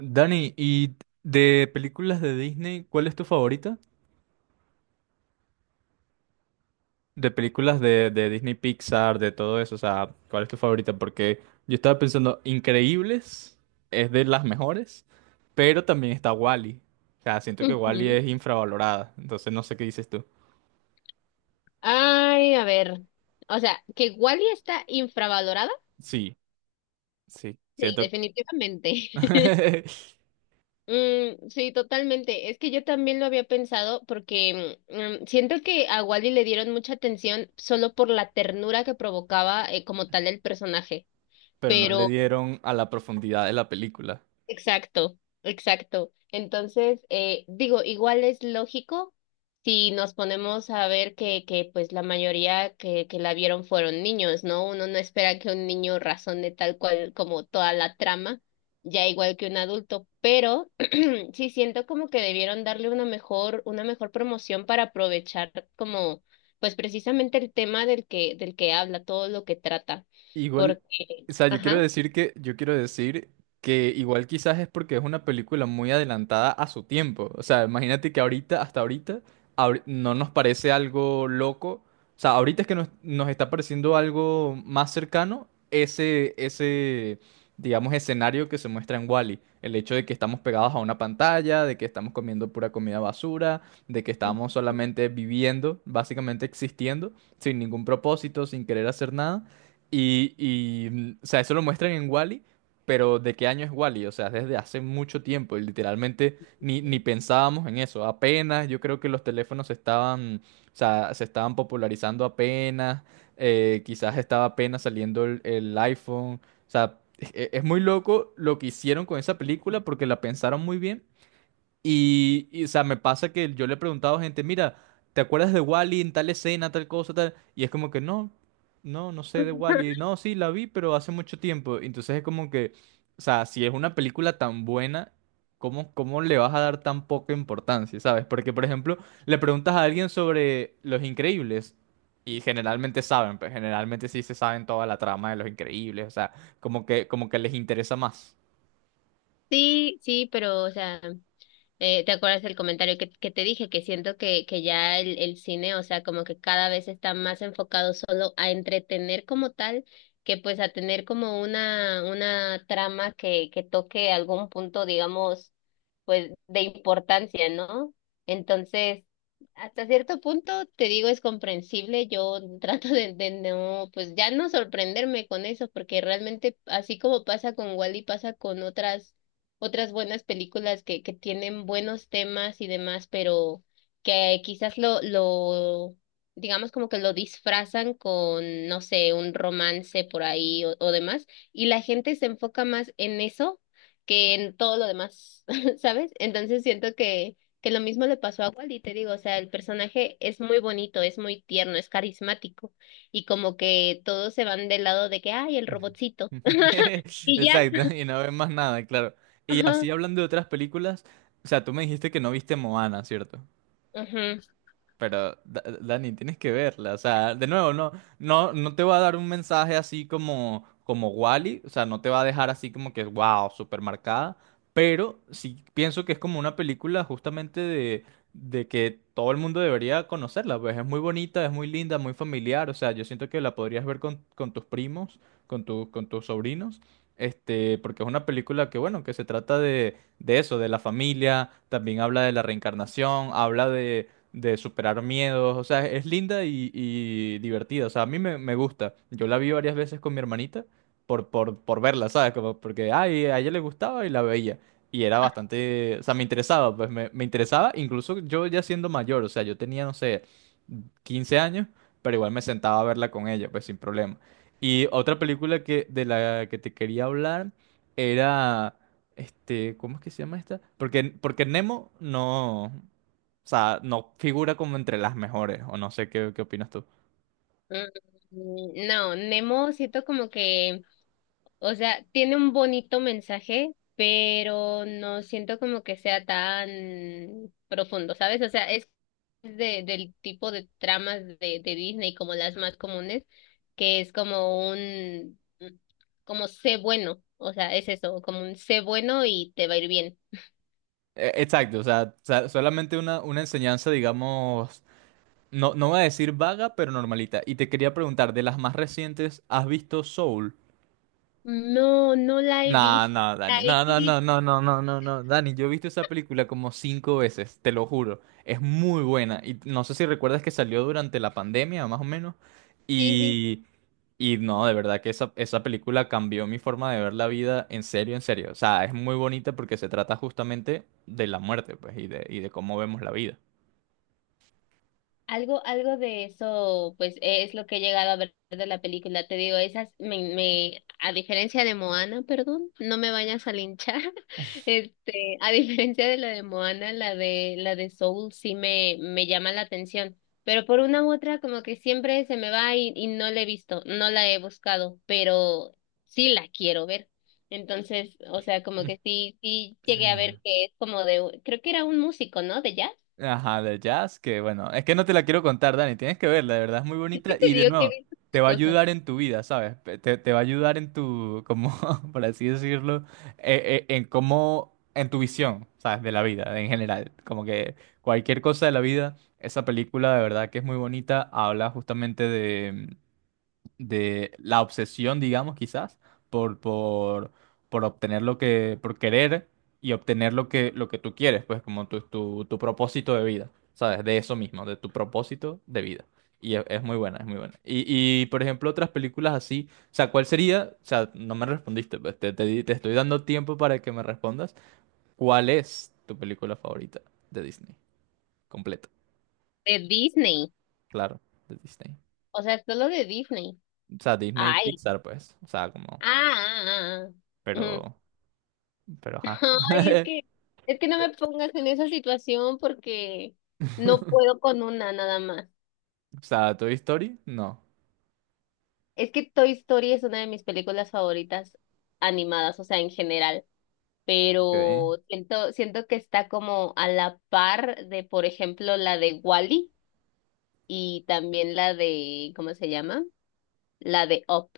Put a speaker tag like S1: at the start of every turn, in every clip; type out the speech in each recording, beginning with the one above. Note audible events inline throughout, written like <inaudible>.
S1: Dani, ¿y de películas de Disney, cuál es tu favorita? De películas de Disney Pixar, de todo eso, o sea, ¿cuál es tu favorita? Porque yo estaba pensando, Increíbles es de las mejores, pero también está Wall-E. O sea, siento que Wall-E
S2: Ujú.
S1: es infravalorada, entonces no sé qué dices tú.
S2: Ay, a ver. O sea, que Wally está infravalorada.
S1: Sí, sí,
S2: Sí,
S1: siento que
S2: definitivamente. <laughs>
S1: <laughs>
S2: Sí, totalmente. Es que yo también lo había pensado porque siento que a Wally le dieron mucha atención solo por la ternura que provocaba, como tal el personaje.
S1: pero no le dieron a la profundidad de la película.
S2: Exacto, exacto. Entonces, digo, igual es lógico si nos ponemos a ver que pues la mayoría que la vieron fueron niños, ¿no? Uno no espera que un niño razone tal cual como toda la trama, ya igual que un adulto, pero <clears throat> sí siento como que debieron darle una mejor promoción para aprovechar como, pues precisamente el tema del que habla, todo lo que trata,
S1: Igual,
S2: porque,
S1: o sea, yo quiero
S2: ajá.
S1: decir que, yo quiero decir que igual quizás es porque es una película muy adelantada a su tiempo. O sea, imagínate que ahorita, hasta ahorita, no nos parece algo loco. O sea, ahorita es que nos está pareciendo algo más cercano ese, digamos, escenario que se muestra en Wall-E. El hecho de que estamos pegados a una pantalla, de que estamos comiendo pura comida basura, de que estamos solamente viviendo, básicamente existiendo, sin ningún propósito, sin querer hacer nada. Y, o sea, eso lo muestran en Wall-E. Pero ¿de qué año es Wall-E? O sea, desde hace mucho tiempo y literalmente ni pensábamos en eso. Apenas, yo creo que los teléfonos se estaban, o sea, se estaban popularizando apenas, quizás estaba apenas saliendo el iPhone. O sea, es muy loco lo que hicieron con esa película porque la pensaron muy bien y, o sea, me pasa que yo le he preguntado a gente, mira, ¿te acuerdas de Wally en tal escena, tal cosa, tal? Y es como que no, no, no sé de Wally. No, sí, la vi, pero hace mucho tiempo. Entonces es como que, o sea, si es una película tan buena, ¿cómo le vas a dar tan poca importancia, sabes? Porque, por ejemplo, le preguntas a alguien sobre Los Increíbles y generalmente saben, pues generalmente sí se saben toda la trama de Los Increíbles, o sea, como que les interesa más.
S2: Sí, sí, pero, o sea, ¿te acuerdas del comentario que te dije? Que siento que ya el cine, o sea, como que cada vez está más enfocado solo a entretener como tal, que pues a tener como una trama que toque algún punto, digamos, pues de importancia, ¿no? Entonces, hasta cierto punto, te digo, es comprensible. Yo <laughs> trato de no, pues ya no sorprenderme con eso, porque realmente así como pasa con Wally, pasa con otras otras buenas películas que tienen buenos temas y demás, pero que quizás digamos como que lo disfrazan con, no sé, un romance por ahí o demás, y la gente se enfoca más en eso que en todo lo demás, <laughs> ¿sabes? Entonces siento que lo mismo le pasó a Wally, te digo, o sea, el personaje es muy bonito, es muy tierno, es carismático, y como que todos se van del lado de que, ay, el
S1: <laughs>
S2: robotcito, y ya,
S1: Exacto, y no ves más nada, claro. Y
S2: ajá,
S1: así hablando de otras películas, o sea, tú me dijiste que no viste Moana, ¿cierto?
S2: ajá.
S1: Pero, Dani, tienes que verla. O sea, de nuevo, no, no, no te va a dar un mensaje así como, como Wall-E. O sea, no te va a dejar así como que, wow, súper marcada. Pero sí pienso que es como una película justamente de que todo el mundo debería conocerla. Pues es muy bonita, es muy linda, muy familiar. O sea, yo siento que la podrías ver con tus primos, con tus sobrinos. Este, porque es una película que, bueno, que se trata de eso, de la familia, también habla de la reencarnación, habla de superar miedos. O sea, es linda y divertida. O sea, a mí me gusta. Yo la vi varias veces con mi hermanita por verla, ¿sabes? Como porque ay, a ella le gustaba y la veía. Y era bastante, o sea, me interesaba, pues me interesaba, incluso yo ya siendo mayor, o sea, yo tenía, no sé, 15 años, pero igual me sentaba a verla con ella, pues sin problema. Y otra película que, de la que te quería hablar era, este, ¿cómo es que se llama esta? Porque Nemo no. O sea, no figura como entre las mejores, o no sé qué opinas tú.
S2: No, Nemo siento como que, o sea, tiene un bonito mensaje, pero no siento como que sea tan profundo, ¿sabes? O sea, es del tipo de tramas de Disney como las más comunes, que es como un, como sé bueno, o sea, es eso, como un sé bueno y te va a ir bien.
S1: Exacto, o sea, solamente una enseñanza, digamos, no, no voy a decir vaga, pero normalita. Y te quería preguntar, de las más recientes, ¿has visto Soul?
S2: No, no la he
S1: No,
S2: visto,
S1: no,
S2: la
S1: Dani,
S2: he
S1: no, no,
S2: querido,
S1: no, no, no, no, no, no, Dani, yo he visto esa película como cinco veces, te lo juro, es muy buena y no sé si recuerdas que salió durante la pandemia, más o menos,
S2: sí, sí.
S1: y, y no, de verdad que esa película cambió mi forma de ver la vida, en serio, o sea, es muy bonita porque se trata justamente de la muerte, pues, y de cómo vemos la vida.
S2: Algo, algo de eso, pues e, es lo que he llegado a ver de la película. Te digo, esas me, me, a diferencia de Moana, perdón, no me vayas a linchar. <laughs> Este, a diferencia de la de Moana, la de Soul sí me llama la atención. Pero por una u otra, como que siempre se me va y no la he visto, no la he buscado, pero sí la quiero ver. Entonces, o sea, como que sí, sí llegué a ver
S1: <laughs>
S2: que es como de, creo que era un músico, ¿no? De jazz. <laughs>
S1: Ajá, de jazz, que bueno, es que no te la quiero contar, Dani, tienes que verla, de verdad es muy
S2: Es
S1: bonita
S2: que te
S1: y de
S2: digo que he
S1: nuevo,
S2: visto
S1: te va a
S2: cosas.
S1: ayudar en tu vida, ¿sabes? Te va a ayudar en tu, como, <laughs> por así decirlo, en cómo, en tu visión, ¿sabes? De la vida en general, como que cualquier cosa de la vida, esa película de verdad que es muy bonita, habla justamente de la obsesión, digamos, quizás, por, por, por obtener lo que, por querer y obtener lo que, tú quieres, pues como tu propósito de vida, ¿sabes? De eso mismo, de tu propósito de vida. Y es muy buena, es muy buena. Y, por ejemplo, otras películas así, o sea, ¿cuál sería? O sea, no me respondiste, pues te estoy dando tiempo para que me respondas. ¿Cuál es tu película favorita de Disney? Completa,
S2: De Disney.
S1: claro, de Disney.
S2: O sea, solo de Disney.
S1: O sea, Disney
S2: Ay.
S1: Pixar, pues, o sea, como,
S2: Ah, ah, ah. Ujú.
S1: pero. Pero ajá.
S2: <laughs> Ay,
S1: <laughs>
S2: es que no me pongas en esa situación porque no puedo con una nada más.
S1: O sea, ¿Toy Story? No.
S2: Es que Toy Story es una de mis películas favoritas animadas, o sea, en general.
S1: Okay.
S2: Pero siento, siento que está como a la par de, por ejemplo, la de Wally y también la de, ¿cómo se llama? La de Up.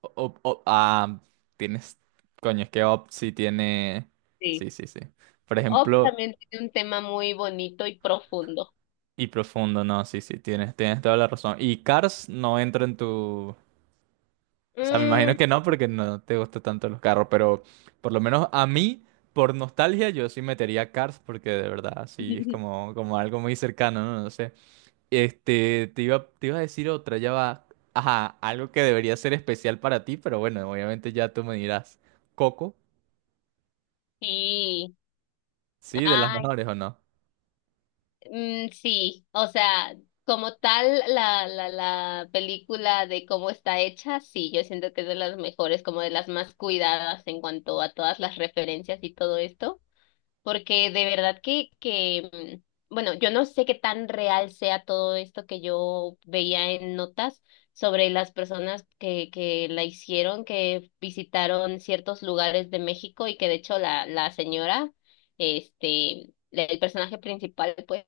S1: O- o- o- ah, Tienes. Coño, es que Up sí tiene.
S2: Sí.
S1: Sí, sí, sí. Por
S2: Up
S1: ejemplo,
S2: también tiene un tema muy bonito y profundo.
S1: y Profundo, no, sí, sí, tienes toda la razón. Y Cars no entra en tu. O sea, me imagino
S2: Mm,
S1: que no, porque no te gustan tanto los carros, pero por lo menos a mí, por nostalgia, yo sí metería Cars, porque de verdad, sí, es
S2: <laughs>
S1: como, como algo muy cercano, ¿no? No sé. Este, te iba a decir otra, ya va. Ajá, algo que debería ser especial para ti, pero bueno, obviamente ya tú me dirás. Coco,
S2: sí,
S1: ¿sí? ¿De las
S2: ay,
S1: mejores o no?
S2: sí, o sea, como tal la película de cómo está hecha, sí, yo siento que es de las mejores, como de las más cuidadas en cuanto a todas las referencias y todo esto. Porque de verdad bueno, yo no sé qué tan real sea todo esto que yo veía en notas sobre las personas que la hicieron, que visitaron ciertos lugares de México y que de hecho la señora, este, el personaje principal, pues,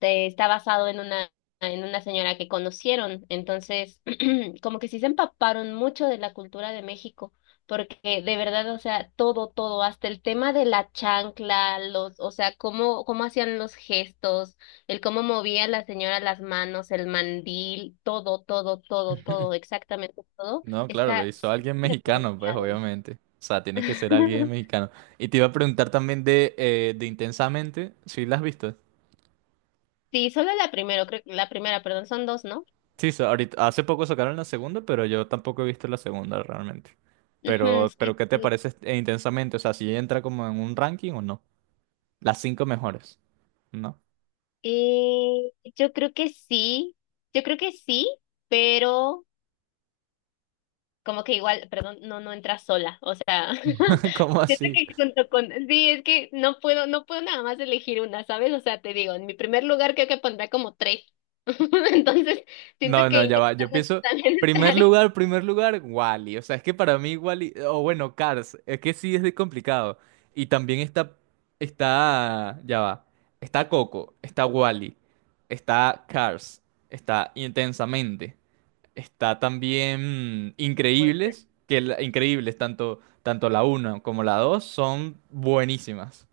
S2: de- está basado en una señora que conocieron. Entonces, <clears throat> como que sí se empaparon mucho de la cultura de México, porque de verdad, o sea, todo, todo, hasta el tema de la chancla, los, o sea, cómo, cómo hacían los gestos, el cómo movía la señora las manos, el mandil, todo, todo, todo, todo,
S1: <laughs>
S2: exactamente todo,
S1: No, claro, lo
S2: está
S1: hizo alguien
S2: súper
S1: mexicano, pues
S2: diferenciado.
S1: obviamente. O sea, tiene que ser alguien
S2: <laughs>
S1: mexicano. Y te iba a preguntar también de Intensamente, ¿si la has visto?
S2: Sí, solo la primera creo, la primera, perdón, son dos, ¿no?
S1: Sí, ahorita, hace poco sacaron la segunda, pero yo tampoco he visto la segunda realmente.
S2: Ujú,
S1: Pero,
S2: sí,
S1: ¿qué te
S2: sí.
S1: parece Intensamente? O sea, si entra como en un ranking o no. Las cinco mejores, ¿no?
S2: Yo creo que sí, yo creo que sí, pero como que igual, perdón, no, no entra sola, o sea, <laughs>
S1: <laughs> ¿Cómo
S2: siento
S1: así?
S2: que junto con, sí, es que no puedo, no puedo nada más elegir una, ¿sabes? O sea, te digo, en mi primer lugar creo que pondrá como tres, <laughs> entonces siento
S1: No,
S2: que
S1: no, ya va. Yo
S2: intentando
S1: pienso,
S2: también <laughs>
S1: primer lugar, Wally. O sea, es que para mí Wally, o bueno, Cars, es que sí es de complicado. Y también está, ya va. Está Coco, está Wally, está Cars, está Intensamente, está también
S2: entrar.
S1: Increíbles, Increíbles, tanto la uno como la 2 son buenísimas.